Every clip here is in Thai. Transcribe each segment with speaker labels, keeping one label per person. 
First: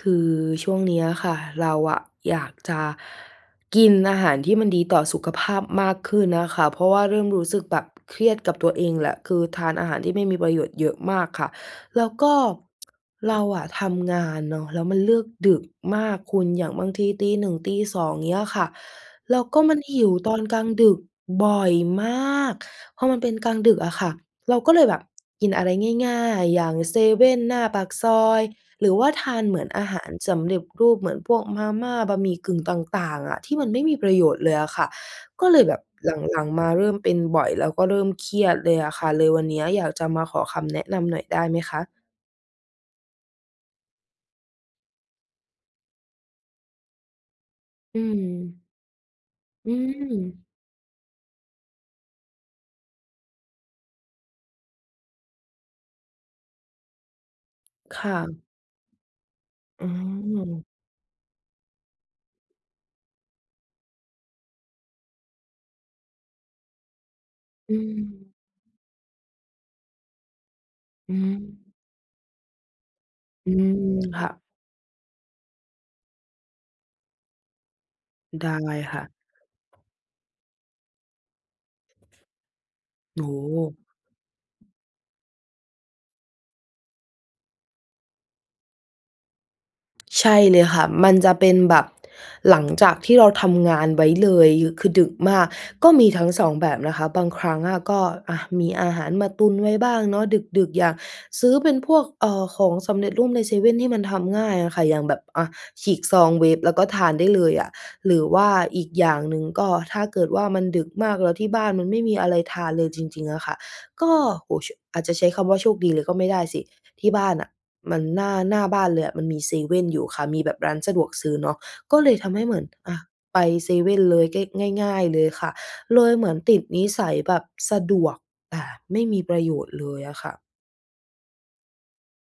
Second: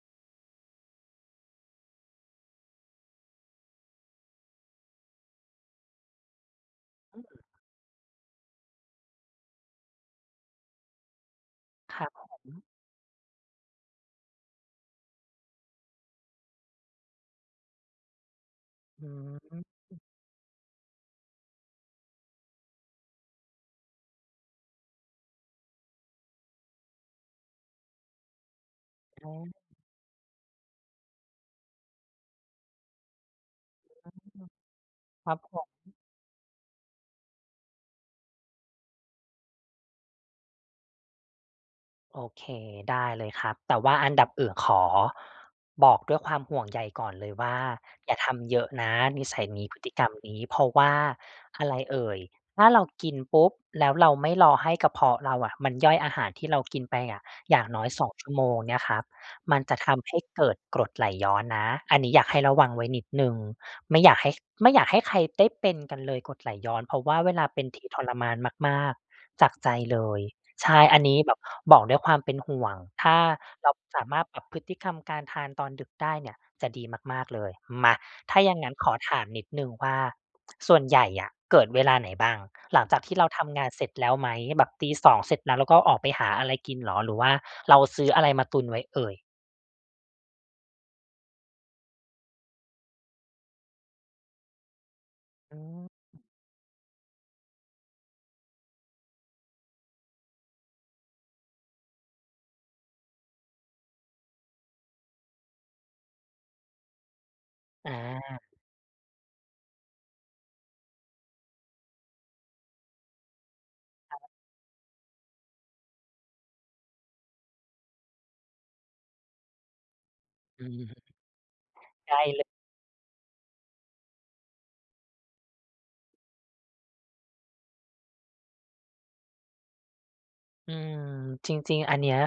Speaker 1: คือช่วงเนี้ยอะค่ะ เราอะอยากจะกินอาหารที่มันดีต่อสุขภาพมากขึ้นอะค่ะ เพราะว่าเริ
Speaker 2: อื
Speaker 1: ่มรู
Speaker 2: อ
Speaker 1: ้สึกแบบเครียดกับตัวเองแหละ คือทานอาหารที่ไม่มีประโยชน์เยอะมากค่ะ
Speaker 2: ค
Speaker 1: แล
Speaker 2: ร
Speaker 1: ้
Speaker 2: ั
Speaker 1: ว
Speaker 2: บผ
Speaker 1: ก็
Speaker 2: ม
Speaker 1: เราอะทำงานเนาะแล้วมันเลิกดึกมากคุณ อย่างบางทีตี 1 ตี 2 อย่างเงี้ยค่ะ
Speaker 2: อื
Speaker 1: แล้วก็มันห
Speaker 2: ม
Speaker 1: ิว ตอนกลางดึกบ่อยมาก พอมันเป็นกลางดึกอะค่ะ เราก็เลยแบบ กินอะไรง่าย ๆ อย่างเซเว่นหน้าปากซอย หรือว่าท
Speaker 2: อ
Speaker 1: านเ
Speaker 2: า
Speaker 1: หมือนอาหารสำเร็จรูป เหมือนพวกมาม่า บะหมี่กึ่งต่าง ๆ อะที่มันไม่มีป
Speaker 2: อ
Speaker 1: ระโยชน์เ
Speaker 2: า
Speaker 1: ลยอะค่ะ
Speaker 2: ครับ
Speaker 1: ก็
Speaker 2: ผ
Speaker 1: เลย
Speaker 2: ม
Speaker 1: แบบหลัง ๆ มาเริ่มเป็นบ่อยแล้วก็เริ่มเครียดเลยอะค่ะ เลยวันนี้อยากจะมาขอคำ แนะนำหน่อยได้ไหมคะ?
Speaker 2: โอเค ได้เลยครับ แต่ว่าอันดับอื่นขอบอกด้วยความห่วงใยก่อนเลยว่า
Speaker 1: อื
Speaker 2: "อย่าทำเย
Speaker 1: ม
Speaker 2: อะนะ นิสัยนี้
Speaker 1: อื
Speaker 2: พฤติกรรมนี้"
Speaker 1: ม
Speaker 2: เพราะอะไรเอ่ย ถ้าเรากินปุ๊บ แล้วเราไม่รอให้กระเพาะเราอะมันย่อยอาหารที่เรา กินไปอะ อย่างน้อย
Speaker 1: ค
Speaker 2: สอ
Speaker 1: ่
Speaker 2: ง
Speaker 1: ะ
Speaker 2: ชั่วโมงเนี่ยครับ มันจะ
Speaker 1: อื
Speaker 2: ทำให้เกิด
Speaker 1: ม
Speaker 2: กรดไหล ย้อนนะ อันนี้อยากให้ระวังไว้นิดหนึ่ง ไม่อยากให้ ไม่อยากให้ใครได้เป็นกันเลยกรดไหลย้อน เพราะว่าเวลาเป็น
Speaker 1: อื
Speaker 2: ทีทรมา
Speaker 1: ม
Speaker 2: นมาก ๆ จาก ใจเลย ใช่ อัน
Speaker 1: อ
Speaker 2: น
Speaker 1: ื
Speaker 2: ี้แบบ
Speaker 1: ม
Speaker 2: บอกด้วยความเป็นห่วง ถ้า
Speaker 1: อื
Speaker 2: เรา
Speaker 1: ม
Speaker 2: สาม
Speaker 1: ค
Speaker 2: าร
Speaker 1: ่
Speaker 2: ถปรั
Speaker 1: ะ
Speaker 2: บพฤติกรรมการทานตอนดึกได้เนี่ยจะดีมาก ๆ เลย มา ถ้า
Speaker 1: ได
Speaker 2: อ
Speaker 1: ้
Speaker 2: ย่างงั้นขอ
Speaker 1: ค่ะ
Speaker 2: ถามนิดหนึ่งว่า ส่วนใหญ่อะเกิดเวลาไหนบ้าง หลังจากที่
Speaker 1: โ
Speaker 2: เ
Speaker 1: อ
Speaker 2: ร
Speaker 1: ้
Speaker 2: า
Speaker 1: โ
Speaker 2: ท
Speaker 1: ฮ
Speaker 2: ำงานเสร็จแล้วไหม แบบตี 2 เสร็จแล้ว แล้วก็ออกไปหาอะไรกินเหรอ หรือว่าเรา ซื้ออะไรมาตุนไว้เอ่ย?
Speaker 1: ใช่เลยค่ะ มันจะเป็นแบบหลังจากที่เราทำงานไว้เลย ย คือดึกมาก
Speaker 2: อื
Speaker 1: ก็มีท
Speaker 2: ม
Speaker 1: ั้ง 2 แบบนะคะ บางครั้งอะก็ อะ มีอาหารมาตุนไว้บ้างเนาะ ดึก ๆ อยากซื้อเป็นพวก เอ่อ ของสำเร็จรูปในเซเว่นที่มันทำง่ายอะค่ะ อย่างแบบ อะ ฉีกซอง เวฟ แล้วก็ทานได้เลยอะ
Speaker 2: อ
Speaker 1: หรือว
Speaker 2: า
Speaker 1: ่าอีกอย่างหนึ่ง ก็ถ้าเกิดว่า มันดึกมากแล้วที่บ้านมันไม่มีอะไรทานเลยจริง ๆ อะค่ะ ก็
Speaker 2: ครับ
Speaker 1: โอ้โฮ ช อาจจะใช้คำว่า โชคดีเลยก็ไม่ได้สิ ที่บ้านน่ะมัน หน้า หน้าบ้านเลยอะมันมีเซเว่นอยู่ค่ะ มีแบบ
Speaker 2: อื
Speaker 1: ร้าน
Speaker 2: ม
Speaker 1: สะดวกซื้อเนาะ ก็เ
Speaker 2: ใ
Speaker 1: ล
Speaker 2: กล
Speaker 1: ย
Speaker 2: ้
Speaker 1: ทำ
Speaker 2: เ
Speaker 1: ใ
Speaker 2: ล
Speaker 1: ห้
Speaker 2: ย
Speaker 1: เหมือน อะ ไปเซเว่นเลย เก้ก ง่าย ๆ เลยค่ะ เลยเหมือนติดนิสัยแบบสะดวกแต่ไม่มีประโยชน์เลยอะค่ะ
Speaker 2: อืม จริง ๆ อันเนี้ย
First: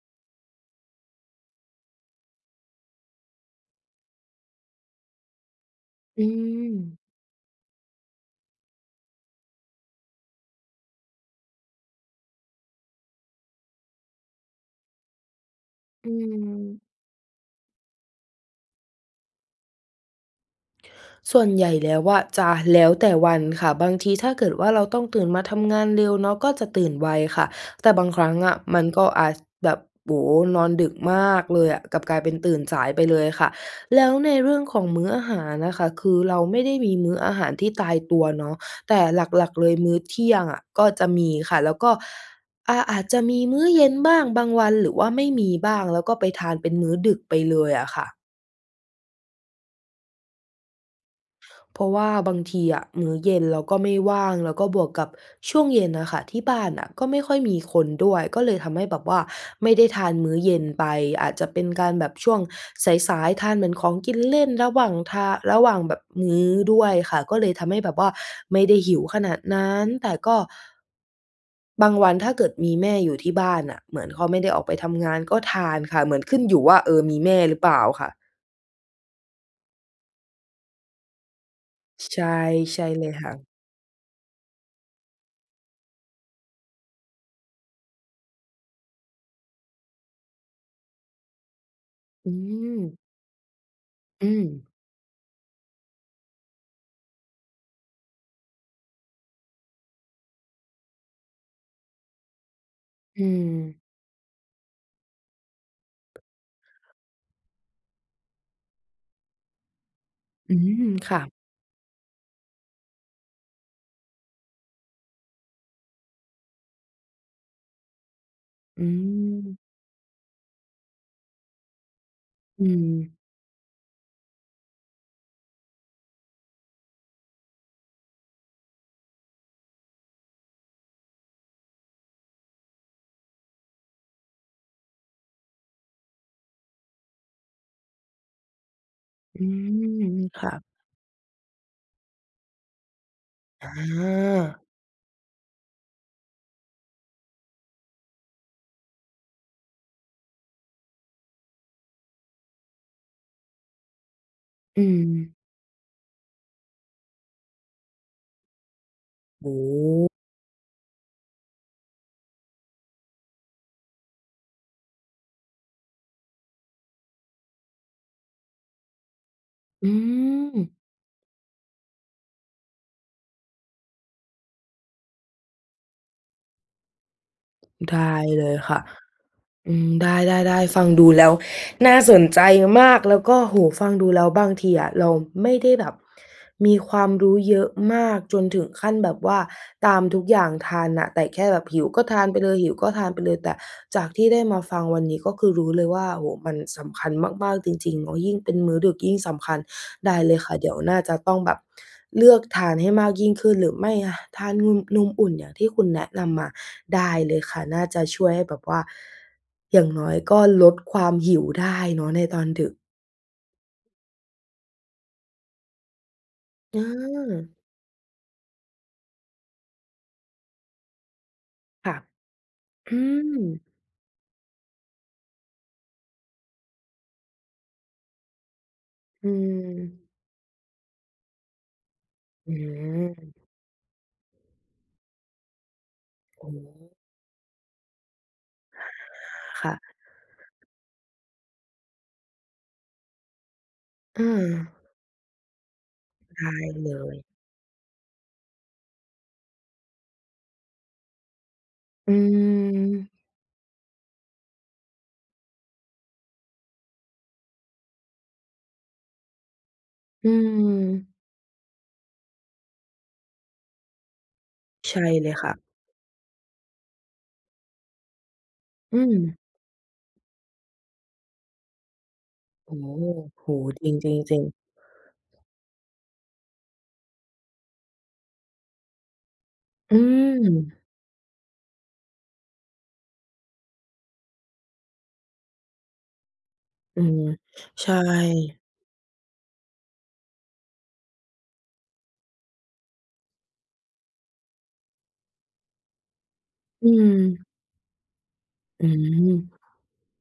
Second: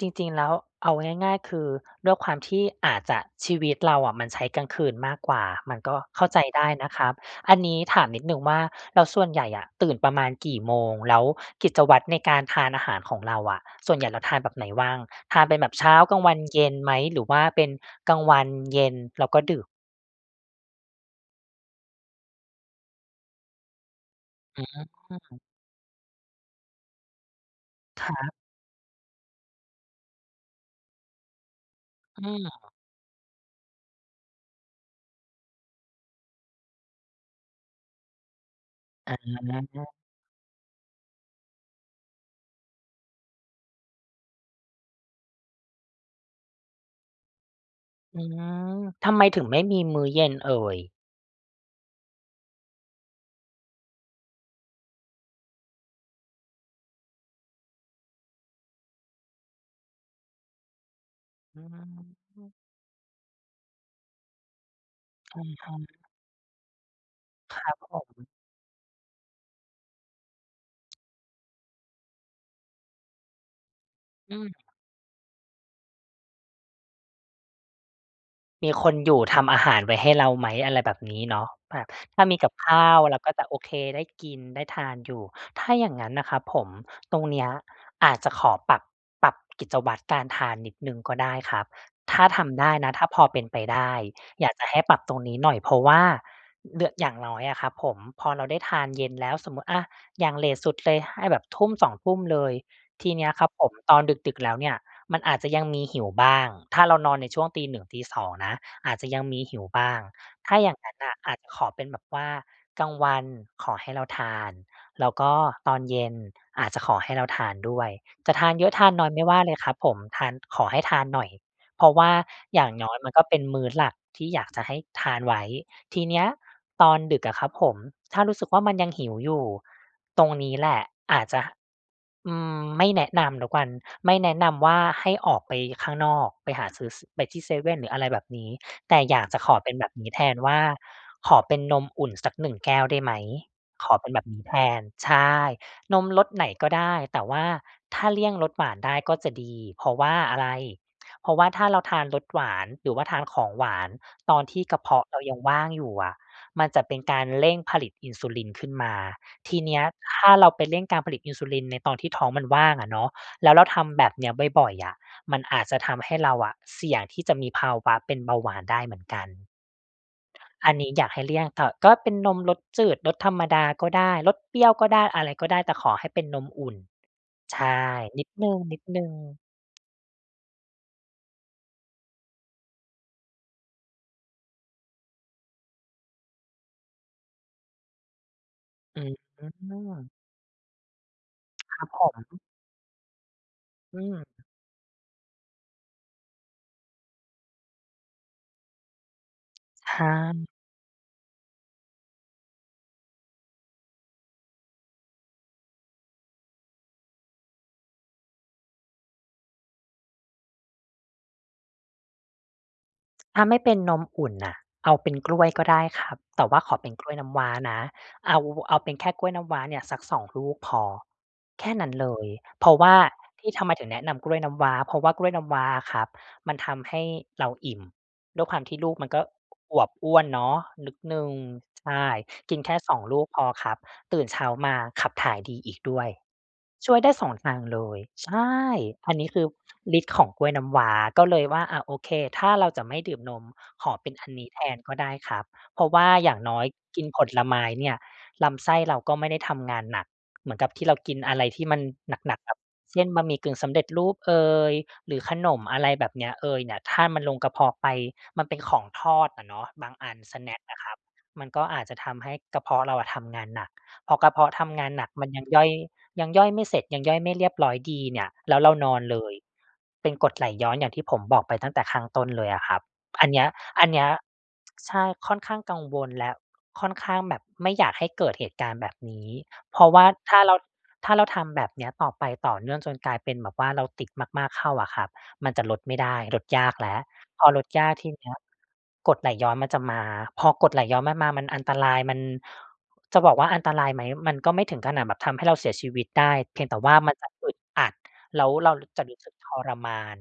Speaker 2: จริง ๆ แล้ว เอาง่าย ๆ คือด้วยความที่อาจจะ ชีวิตเราอะมันใช้กลางคืนมากกว่า มันก็เ
Speaker 1: อ
Speaker 2: ข้
Speaker 1: ื
Speaker 2: าใจได้นะ
Speaker 1: ม
Speaker 2: ครับ อันนี้ถามนิดหนึ่งว่า แล้วส่วนใหญ่อะตื่นประมาณกี่โมง? แล้วกิจวัตรในการทานอาหารของเราอะส่วนใหญ่เราทานแบบไหนว่าง? ทานเป็นแบบเช้า
Speaker 1: อื
Speaker 2: กลางวัน เย็น
Speaker 1: ม
Speaker 2: ไหม? หรือว่าเป็นกลางวัน เย็น แล้วก็ดึก
Speaker 1: ส่วนใหญ่แล้วอะ จะแล้วแต่วันค่ะ บางทีถ้าเกิด
Speaker 2: อื
Speaker 1: ว่า เราต้องตื่นม
Speaker 2: ม
Speaker 1: าทำงานเร็วเนาะ ก็จะตื่นไวค่ะ แต่บา
Speaker 2: ค
Speaker 1: ง
Speaker 2: ร
Speaker 1: คร
Speaker 2: ั
Speaker 1: ั้
Speaker 2: บ
Speaker 1: งอะมันก็อาจ แบบ โอ้โฮ นอนดึกมากเลยอะ กลับกลา
Speaker 2: อื
Speaker 1: ยเป็นตื่น
Speaker 2: ม
Speaker 1: สายไปเลยค่ะ แล้วในเรื่องของมื้ออาหารน่ะค่ะ คือเราไม่ได้มีมื้ออาหารที่ตายตัวเนาะ แต่
Speaker 2: อ
Speaker 1: หลัก ๆ เลยม
Speaker 2: า
Speaker 1: ื้อเที่ยงอะ ก็จะมีค่ะ แล้วก็ อา อาจจะมีมื้อเย็นบ้าง บางวัน หรือว่าไม่มีบ้าง แล้วก็ไปทานเป็นมื้อดึกไปเลยอะค่ะ
Speaker 2: อืม ทำไมถึงไม่มีมื้อเย็นเอ่ย?
Speaker 1: เพราะว่าบางทีอะ มื้อเย็นเราก็ไม่ว่าง แล้วก็บวกกับช่วงเย็นน่ะค่ะ ที่บ้านน่ะก็ไม่ค่อยมีคนด้วย ก็เลยทำให้แบบว่าไม่ได้ทานมื้อเย็นไป อาจจะเป
Speaker 2: อ
Speaker 1: ็
Speaker 2: ื
Speaker 1: น
Speaker 2: อฮ
Speaker 1: การแบบช่วง
Speaker 2: ึ
Speaker 1: สาย ๆ ทานเหมือนของกินเล่นระหว่างทา
Speaker 2: คน
Speaker 1: ระ
Speaker 2: ท
Speaker 1: หว่าง
Speaker 2: ำ
Speaker 1: แบบมื้อด้วยค่ะ ก็เลย
Speaker 2: ค
Speaker 1: ท
Speaker 2: ร
Speaker 1: ำ
Speaker 2: ั
Speaker 1: ให
Speaker 2: บ
Speaker 1: ้แ
Speaker 2: ผ
Speaker 1: บบว่า
Speaker 2: ม
Speaker 1: ไม่ได้หิวขนาดนั้น แต่ก็ บางวัน ถ้าเกิดมีแม่อยู่ที่บ้านน่ะ เหมือนเขา
Speaker 2: อ
Speaker 1: ไ
Speaker 2: ื
Speaker 1: ม่ได้ออก
Speaker 2: ม
Speaker 1: ไปทำงาน ก็ทานค่ะ เหมือนขึ้นอยู่ว่า เออ มีแม่หรือเปล่าค่ะ?
Speaker 2: มีคนอยู่ทำอาหารไว้ให้เราไหม? อะไรแบบนี้เนาะ แบบ
Speaker 1: ช ใ
Speaker 2: ถ
Speaker 1: ช
Speaker 2: ้า
Speaker 1: ่
Speaker 2: มีกับข
Speaker 1: ใช
Speaker 2: ้
Speaker 1: ่
Speaker 2: าว
Speaker 1: เลย
Speaker 2: เรา
Speaker 1: ค
Speaker 2: ก
Speaker 1: ่
Speaker 2: ็
Speaker 1: ะ
Speaker 2: จะ โอเค ได้กิน ได้ทานอยู่ ถ้าอย่างงั้นน่ะครับผม ตรงเนี้ยอาจจะขอปรับ ปรับกิจวัตรการทานนิดหนึ่งก็ได้ครับ ถ้า
Speaker 1: อื
Speaker 2: ทำได้นะ
Speaker 1: ม
Speaker 2: ถ้าพอเป็นไปได้
Speaker 1: อื
Speaker 2: อยากจะ
Speaker 1: ม
Speaker 2: ให้ปรับตรงนี้หน่อย เพราะว่า อ เดือ อย่างน้อยอะครับผม พอเราได้ทานเย็นแล้ว สมมุติ อะ อย่างเลตสุดเลยให้แบบ 19:00-20:00 เลย ที
Speaker 1: อ
Speaker 2: เ
Speaker 1: ื
Speaker 2: นี้ยครับผม
Speaker 1: ม
Speaker 2: ตอนดึก ๆ แล้วเนี่ยมันอาจจะยังมีหิวบ้าง ถ้าเรานอนในช่วง 01:00-02:00 นะ อาจจะยังมีหิวบ้าง ถ
Speaker 1: อื
Speaker 2: ้าอย่าง
Speaker 1: ม
Speaker 2: งั้นน
Speaker 1: ค
Speaker 2: ่ะ
Speaker 1: ่ะ
Speaker 2: อาจ ขอเป็นแบบว่า กลางวันขอให้เราทาน แล้วก็ตอนเย็นอาจจะขอให้เราทานด้วย จะทานเยอะ
Speaker 1: อ
Speaker 2: ท
Speaker 1: ื
Speaker 2: านน้อยไม่ว่าเล
Speaker 1: ม
Speaker 2: ยครับผม ทาน ขอให้ทานหน่อย เพราะว่าอ
Speaker 1: อ
Speaker 2: ย
Speaker 1: ื
Speaker 2: ่างน้อยมัน
Speaker 1: ม
Speaker 2: ก็เป็นมื้อหลักที่อยากจะให้ทานไว้ ทีเนี้ย ตอนดึกอะครับผม ถ้ารู้สึกว่า มันยังหิวอยู่ ตรงนี้แหละอาจจะ อืม ไม่แนะนำแล้วกัน ไม่แนะนำว่า ให้ออกไปข้างนอก ไปหาซื้อ ส ไปที่เซเว่นหรืออะไรแบบนี้ แต่อยากจ
Speaker 1: อ
Speaker 2: ะ
Speaker 1: ื
Speaker 2: ขอเป็น
Speaker 1: ม
Speaker 2: แบบนี้แทน
Speaker 1: ค่
Speaker 2: ว
Speaker 1: ะ
Speaker 2: ่า ขอเป็นนมอุ่นสัก 1 แก้วได้ไหม?
Speaker 1: อ
Speaker 2: ขอเป็นแบบนี้แท
Speaker 1: า
Speaker 2: น ใช่ นมรสไหนก็ได้ แต่ว่าถ้าเลี่ยงรสหวานได้ก็จะดี เพราะว่าอะไร เพราะว่าถ้าเราทานรสหวาน หรือว่าทานของหวานตอนที่กร
Speaker 1: อื
Speaker 2: ะเพาะเรา
Speaker 1: ม
Speaker 2: ยังว่างอยู่อะ มันจะเป็นการเร่งผลิตอินซูลินขึ้นมา
Speaker 1: โอ
Speaker 2: ท
Speaker 1: ้
Speaker 2: ีเน
Speaker 1: โ
Speaker 2: ี้ย
Speaker 1: ฮ
Speaker 2: ถ้าเราไปเร่งการผลิตอินซูลินในตอนที่ท้องมันว่างอะเนาะ แล้วเราทำแบบเนี้ยบ่อย ๆ อะ มันอาจจะทำให้เราอะเสี่ยงที่จะมีภาวะเป็นเบาหวานได้เหมือนกัน
Speaker 1: อืม
Speaker 2: อันนี้อยากให้เลี่ยงถ่อ ก็เป็นนมรสจืด รสธรรมดาก็ได้ รสเปรี้ยวก็ได้ อะไรก็ได้ แต่ขอให้เป็นนมอุ่น ใช่
Speaker 1: ได้
Speaker 2: นิด
Speaker 1: เ
Speaker 2: ห
Speaker 1: ล
Speaker 2: น
Speaker 1: ยค่ะ
Speaker 2: ึ่ง ๆ
Speaker 1: อืม ได้ ๆ ๆ ฟังดูแล้วน่าสนใจมาก แล้วก็ โอ้โฮ ฟังดูแล้ว บางทีอะ เราไม่ได้แบบมีความรู้เยอะมากจนถึงขั้น
Speaker 2: อื
Speaker 1: แบบว่าตาม
Speaker 2: อ
Speaker 1: ทุกอย่างทันน่ะ แต่แค่แบบห
Speaker 2: ค
Speaker 1: ิ
Speaker 2: ร
Speaker 1: ว
Speaker 2: ับ
Speaker 1: ก
Speaker 2: ผ
Speaker 1: ็ทานไป
Speaker 2: ม
Speaker 1: เลย หิวก็ทานไปเลย แต่
Speaker 2: อ
Speaker 1: จ
Speaker 2: ื
Speaker 1: ากท
Speaker 2: ม
Speaker 1: ี่ได้มาฟังวันนี้ ก็คือรู้เลยว่า โอ้โฮ มันสำคัญมาก ๆ จริง ๆ เนาะ ยิ่งเป็นมื้อดึกยิ่งสำคัญ
Speaker 2: ท
Speaker 1: ได
Speaker 2: า
Speaker 1: ้เลย
Speaker 2: ม
Speaker 1: ค่ะ เดี๋ยวน่าจะต้องแบบเลือกทานให้มากยิ่งขึ้น หรือไม่ อะ ทานนุม นมอุ่นอย่างที่คุณแนะนำมา ได้เลยค่ะ น่าจะช่วยให้แบบว่า อย่างน้อยก็ลดความหิวได้เนาะในตอนดึก
Speaker 2: ถ้าไม่เป็นนมอุ่นน่ะ เอาเป็นกล้วยก็ได้ครับ แต่ว่าข
Speaker 1: อ
Speaker 2: อ
Speaker 1: ื
Speaker 2: เป็นกล้วยน้ำว้
Speaker 1: ม
Speaker 2: า นะ เอา เอาเป็นแค่กล้วยน้ำว้าเนี่ยสัก 2 ลูกพอ แค่น
Speaker 1: ค
Speaker 2: ั้
Speaker 1: ่
Speaker 2: น
Speaker 1: ะ
Speaker 2: เลย เพราะว
Speaker 1: อ
Speaker 2: ่
Speaker 1: ื
Speaker 2: าที่
Speaker 1: ม
Speaker 2: ทำไมถึงแนะนำกล้วยน้ำว้า เพราะว่ากล้วยน้ำว้าอะครับมันทำให้เราอิ่ม ด้วยความที่ลูกมันก็
Speaker 1: อื
Speaker 2: อวบอ
Speaker 1: ม
Speaker 2: ้วนเนาะนิด หนึ่ง ใช่
Speaker 1: อ
Speaker 2: ก
Speaker 1: ื
Speaker 2: ินแค่ 2 ลูก
Speaker 1: อ
Speaker 2: พอครับ ตื่นเช้ามาขับถ่ายดีอีกด้วย
Speaker 1: อือฮ
Speaker 2: ช
Speaker 1: ึ
Speaker 2: ่วยได้ 2 ทางเลย ใช่
Speaker 1: อา
Speaker 2: อัน นี้คือ
Speaker 1: ค่ะ
Speaker 2: ฤทธิ์ของกล้วยน้ำว้า ก็เลยว่า อะ โอเค ถ้าเราจะไม่ดื่มนม ขอเป็น
Speaker 1: อื
Speaker 2: อันนี้แท
Speaker 1: อ
Speaker 2: นก็ได้ครับ เพราะว่าอย่า
Speaker 1: ไ
Speaker 2: ง
Speaker 1: ด้
Speaker 2: น้อย
Speaker 1: เล
Speaker 2: กินผ
Speaker 1: ย
Speaker 2: ลไม้เนี่ย ลำไส้เราก็ไม่ได้ทำงานหนัก เหมือนกับที่เรากินอะไรที่มัน
Speaker 1: อ
Speaker 2: หนัก ๆ แบบ เช่น
Speaker 1: ือ
Speaker 2: บะหมี่กึ่งสำเร็จ รูปเอย หรือขนมอะไรแบบเนี้ยเอยเนี่ย ถ้ามันลงกระเพาะไปมันเป็นของทอดอะเนาะ บางอัน
Speaker 1: อื
Speaker 2: สแน็กอะครับ
Speaker 1: อ
Speaker 2: มันก็อาจจะทำให้กระเพาะเราอะทำงานหนัก พอกระเพาะทำงา
Speaker 1: ใ
Speaker 2: น
Speaker 1: ช่
Speaker 2: หนักม
Speaker 1: เ
Speaker 2: ั
Speaker 1: ล
Speaker 2: น
Speaker 1: ย
Speaker 2: ยั
Speaker 1: ค
Speaker 2: ง
Speaker 1: ่
Speaker 2: ย
Speaker 1: ะ
Speaker 2: ่อย ยังย่อยไม่เสร็จ ยังย่อยไม่เรียบร้อยดีเนี่ยแล้วเราน
Speaker 1: อ
Speaker 2: อ
Speaker 1: ื
Speaker 2: น เลย
Speaker 1: อ
Speaker 2: เป็นกรด ไหลย้อนอย่างที่ผมบอกไปตั้งแต่ข้างต้นเลยอะค
Speaker 1: โอ
Speaker 2: รั
Speaker 1: ้
Speaker 2: บ
Speaker 1: โฮ
Speaker 2: อันเน
Speaker 1: โ
Speaker 2: ี้ย
Speaker 1: อ้โฮ
Speaker 2: อ
Speaker 1: จ
Speaker 2: ันเนี้ย
Speaker 1: ริง ๆ ๆ
Speaker 2: ใช่ ค่อนข้างกังวล และค่อนข้างแบบไม่อยากให้เกิดเหตุการณ์แบบนี้ เพราะ
Speaker 1: อื
Speaker 2: ว่าถ้าเรา
Speaker 1: อ
Speaker 2: ถ้าเราทำแบบเนี้ยต่อไปต่อเนื่องจนกลายเป็นแบบว่าเราติด มาก ๆ เข้าอะครับ มันจะลดไม่ได้ ลดยากแล้
Speaker 1: อ
Speaker 2: ว
Speaker 1: ือ
Speaker 2: พอลดย
Speaker 1: ใช
Speaker 2: ากที่เนี้ย
Speaker 1: ่
Speaker 2: กรดไหลย้อนมันจะมา พอ กรดไหลย้อนมันมา มันอันตราย มัน จะบอกว่า อันตรายไหม? มันก็ไม่ถึงขนาดแบบทำให้เราเสียชีวิตได้ เพียงแต่
Speaker 1: อื
Speaker 2: ว่ามันจะ
Speaker 1: อ
Speaker 2: อึดอัด แล้วเรา
Speaker 1: อื
Speaker 2: จะรู้สึกท
Speaker 1: ม
Speaker 2: รมาน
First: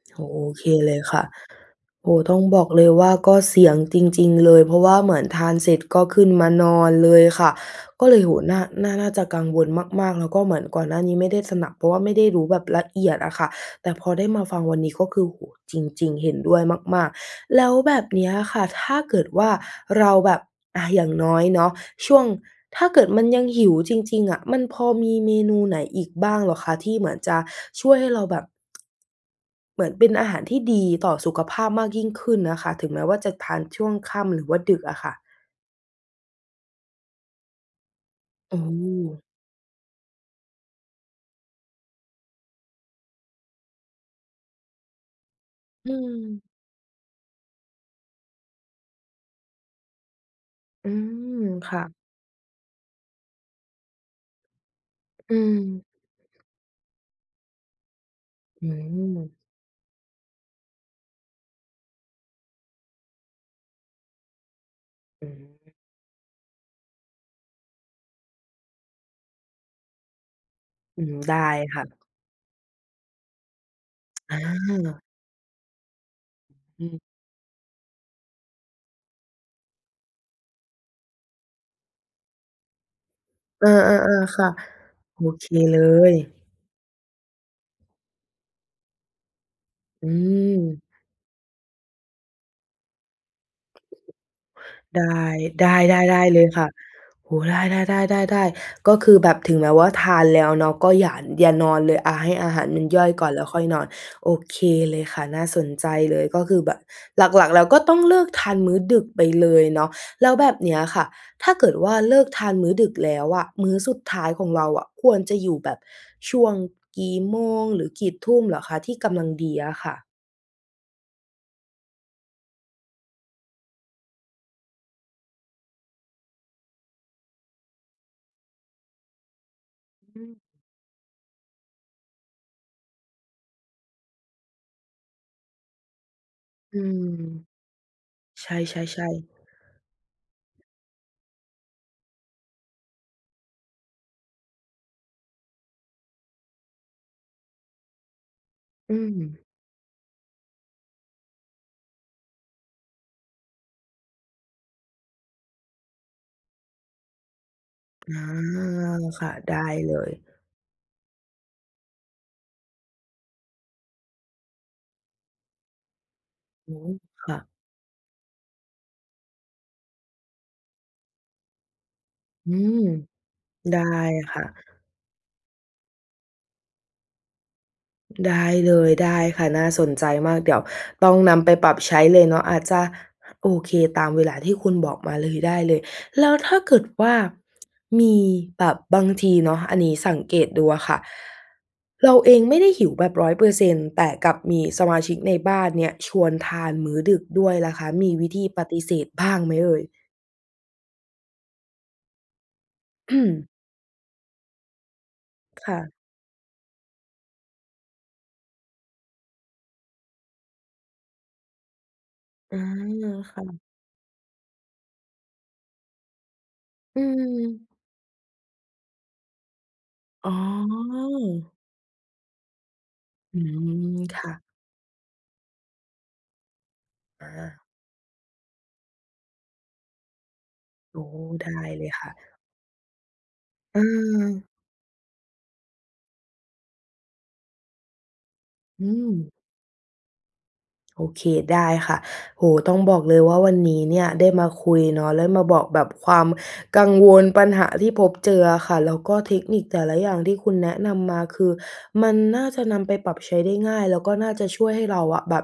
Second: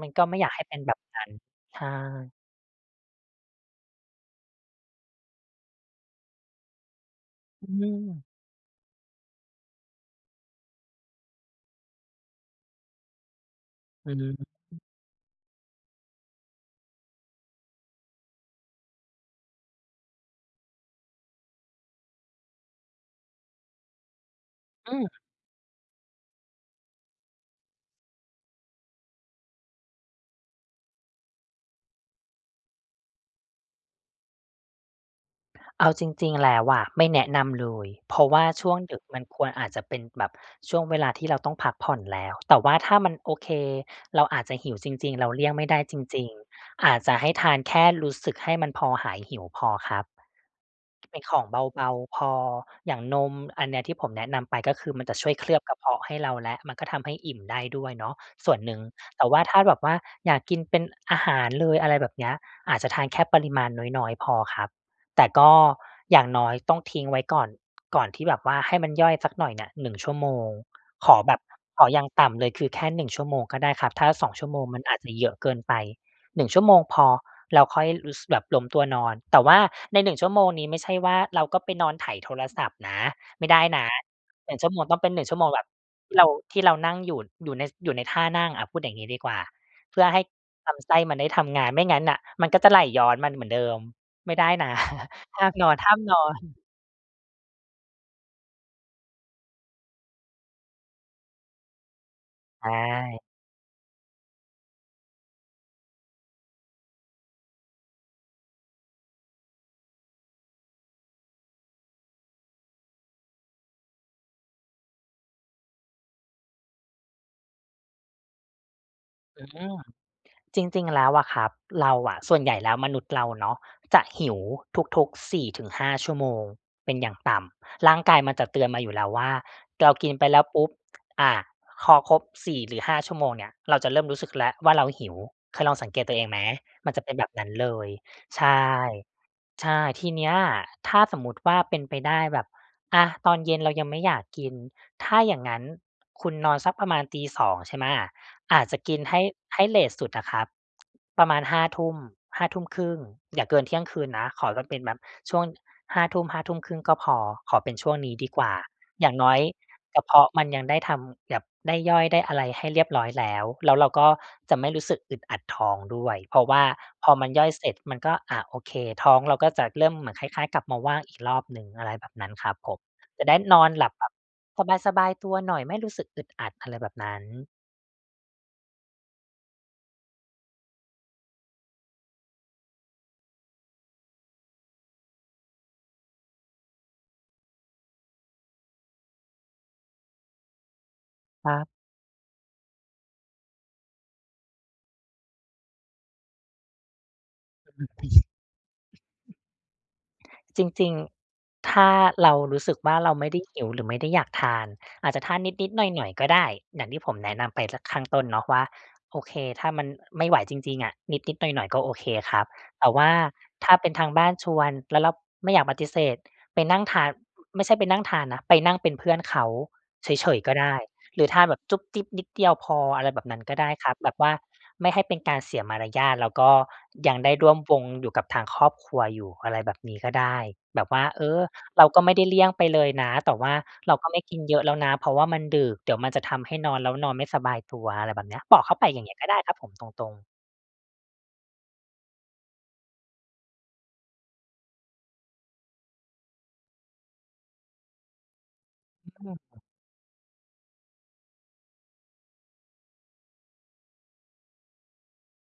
Speaker 2: มัน
Speaker 1: โอ
Speaker 2: ก็
Speaker 1: ้
Speaker 2: ไ
Speaker 1: โฮ
Speaker 2: ม่
Speaker 1: โอ
Speaker 2: อยากให
Speaker 1: เ
Speaker 2: ้
Speaker 1: ค
Speaker 2: เป็นแ
Speaker 1: เ
Speaker 2: บ
Speaker 1: ลย
Speaker 2: บ
Speaker 1: ค
Speaker 2: น
Speaker 1: ่
Speaker 2: ั
Speaker 1: ะ
Speaker 2: ้น ใช่
Speaker 1: โอ้โฮ ต้องบอกเลยว่า ก็เสี่ยงจริง ๆ เลย เพราะว่าเหมือนทานเสร็จก็ขึ้นมานอนเลยค่ะ
Speaker 2: อื
Speaker 1: ก็เลย
Speaker 2: ม
Speaker 1: โอ้โฮ น่า น่า น่าจะกังวลมาก ๆ แล้วก็เหมือนก่อนหน้านี้ไม่ได้สนับ เพราะว่าไม่ได้รู้แบบละเอียดอะค่ะ แต่พ
Speaker 2: อ
Speaker 1: อ
Speaker 2: ือ
Speaker 1: ได
Speaker 2: ฮ
Speaker 1: ้
Speaker 2: ึ
Speaker 1: มาฟังวันนี้ก็คือ โอ้โฮ จริง ๆ เห็นด้วยมาก ๆ แล้วแบบ เนี้ยค่ะ ถ้าเกิดว่า เราแบบ อา อย่างน้อยเนาะ ช่วง ถ้าเกิดมันยังหิวจริง ๆ อะ มันพอ
Speaker 2: อื
Speaker 1: มี
Speaker 2: ม
Speaker 1: เมนูไหนอีกบ้างเหรอคะ? ที่เหมือนจะช่วยให้เราแบบ เหมือนเป็นอาหารที่ดีต่อสุขภาพมากยิ่งขึ้นนะคะ ถึงแม้ว่า จะทานช่วงค่ำหรือว่าดึกอะค่ะ
Speaker 2: เอาจริง ๆ แล้วอะไม่แนะนำเลย เพราะว่า
Speaker 1: โอ้
Speaker 2: ช่วงดึกมันควร อาจจะเป็นแบบช่วงเวลาที่เราต้องพักผ่อนแล้ว แต่ว่าถ้ามัน โอเค เราอาจจะหิวจริง ๆ เราเลี่ยงไม่ได้
Speaker 1: อื
Speaker 2: จริง
Speaker 1: ม
Speaker 2: ๆ อาจจะให้ทานแค่รู้สึกให้มันพอหายหิวพอครับ
Speaker 1: อื
Speaker 2: เป็น
Speaker 1: ม
Speaker 2: ของเ
Speaker 1: ค่
Speaker 2: บา
Speaker 1: ะ
Speaker 2: ๆ พอ อย่างนม อันเนี้ยที่ผมแนะนำไปก็คือมันจะช่
Speaker 1: อื
Speaker 2: วยเคลือบกระเ
Speaker 1: อ
Speaker 2: พาะให้เราแล้ว มันก็ทำให้อิ่มได้ด้วยเนาะส่วน
Speaker 1: อื
Speaker 2: หนึ่ง แต่
Speaker 1: ม
Speaker 2: ว่าถ้าแบบว่า อยาก กินเป็นอาหารเลย อะไรแบบเนี้ย อาจจะทานแค่ปริมาณน้อย ๆ พอครับ แต
Speaker 1: อ
Speaker 2: ่
Speaker 1: ือ
Speaker 2: ก
Speaker 1: ฮ
Speaker 2: ็
Speaker 1: ึ
Speaker 2: อย่างน้อยต้องทิ้งไว้ก่อน ก่อน ที่แบบว่าให้มันย่อยสักหน่อยเนี่ย 1 ชั่วโมง
Speaker 1: อื
Speaker 2: ข
Speaker 1: ม
Speaker 2: อแ
Speaker 1: ไ
Speaker 2: บ
Speaker 1: ด้
Speaker 2: บ
Speaker 1: ค
Speaker 2: ข
Speaker 1: ่
Speaker 2: ออย่
Speaker 1: ะ
Speaker 2: างต่ำเลยคือแค่ 1 ชั่วโมงก็ได้ครับ ถ้า 2
Speaker 1: อ
Speaker 2: ชั่วโมงมันอ
Speaker 1: า
Speaker 2: าจจะเยอะเกินไป 1 ชั่วโมง
Speaker 1: อื
Speaker 2: พ
Speaker 1: อ
Speaker 2: อ แล้วค่อยรู้ ส แบบล้มตัวนอน แต่ว่าใน 1 ชั่วโมงนี้ไม่ใช่ว่าเราก็ไปนอนไถโทรศัพท์นะ ไม่ได้
Speaker 1: เออ
Speaker 2: นะ
Speaker 1: ๆ ๆ ค่ะ
Speaker 2: 1 ชั่วโมงต้องเป็น
Speaker 1: โ
Speaker 2: ห
Speaker 1: อ
Speaker 2: นึ่ง ชั่ว
Speaker 1: เ
Speaker 2: โม
Speaker 1: ค
Speaker 2: งแบบ
Speaker 1: เล
Speaker 2: ที
Speaker 1: ย
Speaker 2: ่เรา ที่เรานั่งอยู่ อยู่ใน ส อยู่ในท่านั่ง อะ พูดอย่างงี้ดีกว่า เพื่
Speaker 1: อื
Speaker 2: อให้ล
Speaker 1: ม
Speaker 2: ำไส้มันได้ทำงาน ไม่งั้นน่ะมันก็จะไหลย้อน มัน เหมือนเดิม ไม่ได้นะ
Speaker 1: ได
Speaker 2: ห้ามนอ
Speaker 1: ้
Speaker 2: น ๆ
Speaker 1: ได้ ๆ ได้เลยค่ะ โอ้โฮ ได้ ๆ ๆ ๆ ๆ ก็คือแบบถึงแม้ว่า ทานแล้วเนาะก็อย่า อย่านอนเลย อา ให้อาหา
Speaker 2: ใช
Speaker 1: รมันย่อย
Speaker 2: ่
Speaker 1: ก่อนแล้วค่อยนอน โอเคเลยค่ะ น่าสนใจเลย ก็คือแบบหลัก ๆ แล้วก็ต้อง เลิกทานมื้อดึกไปเลยเนาะ แล้วแบบเนี้ยค่ะ ถ้าเกิดว่า เลิกทานมื้อดึก แล้วอะ มื้อสุดท้ายของเราอะควรจะอยู่แบบช่วงกี่โมงหรือกี่ทุ่มเหรอคะ? ที่กำลัง
Speaker 2: อื
Speaker 1: ดีอ
Speaker 2: ม
Speaker 1: ะค่ะ
Speaker 2: จริง ๆ แล้วอะครับ เราอะ ส่วนใหญ่แล้วมนุษย์เราเนาะจะ หิวทุก ๆ 4-5 ชั่วโมงเป็นอย่างต่ำ ร่างกายมันจะเตือนมาอยู่แล้วว่า เรากิน
Speaker 1: อื
Speaker 2: ไป
Speaker 1: ม
Speaker 2: แล้วปุ๊บ อา พอครบ 4 หรือ 5 ชั่วโมงเนี่ยเราจะเริ่มรู้สึกแล้วว่า เราหิว เคยลองสังเกตตัวเองไหม?
Speaker 1: อื
Speaker 2: มันจะ
Speaker 1: ม
Speaker 2: เป็นแบบนั้นเลย ใช
Speaker 1: ใช
Speaker 2: ่
Speaker 1: ่ ๆ ๆ
Speaker 2: ใช่ ทีเนี้ยอะ ถ้าสมมุติว่า เป็นไปได้แบบ อะ ตอนเย็นเรายังไม่อยาก กิน ถ้าอย่างงั้นคุณนอนสักประมาณตี 2 ใช่ไหม? อาจจะ
Speaker 1: อ
Speaker 2: ก
Speaker 1: ื
Speaker 2: ินให้
Speaker 1: ม
Speaker 2: ให้เลตสุดอะครับ ประมาณ 5 ทุ่ม 5 ทุ่มครึ่ง อย่าเกินเที่ยงคืนนะ ขอว่าเป็นแบบช่วง 5 ทุ่ม 5 ทุ่มครึ่งก็พอ ขอเป็นช่วงน
Speaker 1: อ
Speaker 2: ี้
Speaker 1: า
Speaker 2: ดีกว่า อย่าง
Speaker 1: ค
Speaker 2: น
Speaker 1: ่
Speaker 2: ้
Speaker 1: ะ
Speaker 2: อย
Speaker 1: ได้เล
Speaker 2: กระ
Speaker 1: ย
Speaker 2: เพาะมันยังได้ทำแบบได้ย่อยได้อะไรให้เรียบร้อยแล้ว แล้วเราก็จะไม่รู้สึกอึดอัดท้องด้วย เพราะว่า
Speaker 1: อ๋อ
Speaker 2: พอม
Speaker 1: ค
Speaker 2: ัน
Speaker 1: ่
Speaker 2: ย่
Speaker 1: ะ
Speaker 2: อยเสร็จ มันก็ อะ โอเค ท้องเราก็จะเริ่มเหมือนคล้าย ๆ กลับมาว่างอีกรอบหนึ่ง อะไรแบบนั้นค
Speaker 1: อ
Speaker 2: ร
Speaker 1: ื
Speaker 2: ับผ
Speaker 1: ม
Speaker 2: ม จะได้นอน
Speaker 1: ได้
Speaker 2: หลับแบบ
Speaker 1: ค่ะ
Speaker 2: สบาย ๆ ตัวหน่อย ไม่รู้สึกอึดอัด อะไรแบบนั้น
Speaker 1: ได้เลย ได้ค่ะ น่าสนใจมาก เดี๋ยวต้องนำไปปรับใช้เลยเนาะ อาจจะ โอเค ตามเวลาที่คุณบอกมาเลย ได้เลย แล้วถ้าเกิดว่า มีแบบบางทีเนาะ อันนี้สังเกตดูอะค่ะ
Speaker 2: ครับ
Speaker 1: เราเองไม่ได้หิวแบบ 100% แต่กลับมีสมาชิกในบ้านเนี่ย ชวนทานมื้อดึกด้วยล่ะ
Speaker 2: อ
Speaker 1: ค
Speaker 2: ื
Speaker 1: ะ
Speaker 2: ม
Speaker 1: มีวิธีปฏิเสธบ้างไหมเอ่ย?
Speaker 2: จริง ๆ ถ้าเรารู้สึกว่า เราไม่ได้หิว หรือไม่ได้อยากทาน อาจจะทาน
Speaker 1: ค
Speaker 2: นิด
Speaker 1: ่ะ
Speaker 2: ๆ หน่อย ๆ ก็ได้ อย่างที่ผมแนะนำไปสักข้างต้นเนาะว่า โอเค ถ้ามัน ไม่ไหวจริง ๆ อะ นิด ๆ หน่อย ๆ ก็โอเคครับ
Speaker 1: อา
Speaker 2: แต่ว่า
Speaker 1: ค่ะ
Speaker 2: ถ้าเป็นทางบ้านชวน แล้วเรา ไม่อยากปฏิเสธ ไปนั่งท
Speaker 1: อื
Speaker 2: าน ไม่
Speaker 1: ม
Speaker 2: ใช่ไปนั่งทานนะ ไปนั่งเป็นเพื่อนเขาเ
Speaker 1: อ
Speaker 2: ฉ
Speaker 1: ๋
Speaker 2: ย ๆ ก็ได้ หรือทาน
Speaker 1: อ
Speaker 2: แบบจุ๊บจิ๊บนิดเดียวพอ อะไรแบบน
Speaker 1: อ
Speaker 2: ั
Speaker 1: ื
Speaker 2: ้นก็ได้ครับ
Speaker 1: ม
Speaker 2: แบบ
Speaker 1: ค
Speaker 2: ว
Speaker 1: ่
Speaker 2: ่า
Speaker 1: ะ
Speaker 2: ไม่ให้เป็นการเสียมารยาท แล้วก็ ยัง
Speaker 1: อ
Speaker 2: ได้ร่วม
Speaker 1: า
Speaker 2: วงอยู่กับทางครอบครัวอยู่ อะไรแบบนี้ก็ได้ แบบว
Speaker 1: โอ
Speaker 2: ่
Speaker 1: ้
Speaker 2: า เออ
Speaker 1: ได้
Speaker 2: เ
Speaker 1: เ
Speaker 2: ร
Speaker 1: ล
Speaker 2: า
Speaker 1: ย
Speaker 2: ก็
Speaker 1: ค
Speaker 2: ไ
Speaker 1: ่ะ
Speaker 2: ม่ได้เลี่ยงไปเลยนะ แต่ว่า
Speaker 1: อื
Speaker 2: เราก็ไม่กิน
Speaker 1: ม
Speaker 2: เยอะแล้วนะ เพราะว่ามันดึกเดี๋ยวมันจะทำให้นอนแล้วนอนไม่สบายตัว อะไรแบบเนี้ย บอกเขาไ
Speaker 1: อื
Speaker 2: ปอย่างเงี้ย
Speaker 1: ม
Speaker 2: ก็ได้ครับผม ตรง ๆ
Speaker 1: โอเค ได้ค่ะ โอ้โฮ ต้องบอกเลยว่า วันนี้เนี่ยได้มาคุยเนาะ แล้วมาบอกแบบความกังวล ปัญหาที่พบเจออะค่ะ แล้วก็เทคนิคแต่ละอย่างที่คุณแนะนำมา คือมันน่าจะนำไปปรับใช้ได้ง่าย แล้วก็น่าจะช่วยให้เราอะ แบบ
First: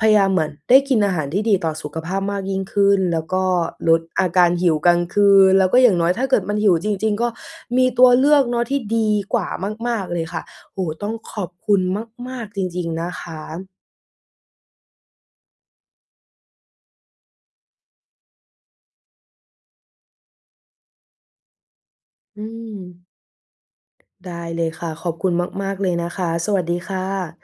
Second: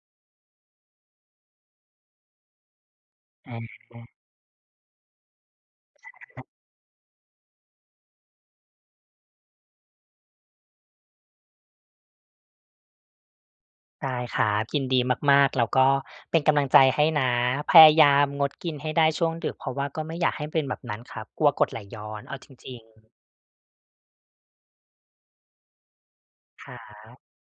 Speaker 1: พยายามเหมือนได้กินอาหารที่ดีต่อสุขภาพมากยิ่งขึ้น แล้วก็
Speaker 2: อ
Speaker 1: ลด
Speaker 2: า
Speaker 1: อาการหิวกลางคืน แล้วก็อย่างน้อยถ้าเกิดมันหิวจริง ๆ ก็มีตัวเลือกเนาะ ที่ดีกว่ามาก ๆ เลยค่ะ โอ้โฮ ต้องขอบคุณมาก ๆ จริง ๆ นะคะ
Speaker 2: ได้ครับ ยินดีมาก ๆ แล้วก็ เป็นกำลังใจให้นะ พยายามงดกินให้ได้ช่วงดึก เพราะว่าก็ไม่อยากให้เป็นแบบนั้นครับ กลัวกรดไหลย้อนเอา
Speaker 1: อื
Speaker 2: จริง ๆ
Speaker 1: ม ได้เลยค่ะ ขอบคุณมาก ๆ เลยนะคะ สวัส
Speaker 2: ค
Speaker 1: ด
Speaker 2: รั
Speaker 1: ีค่
Speaker 2: บ
Speaker 1: ะ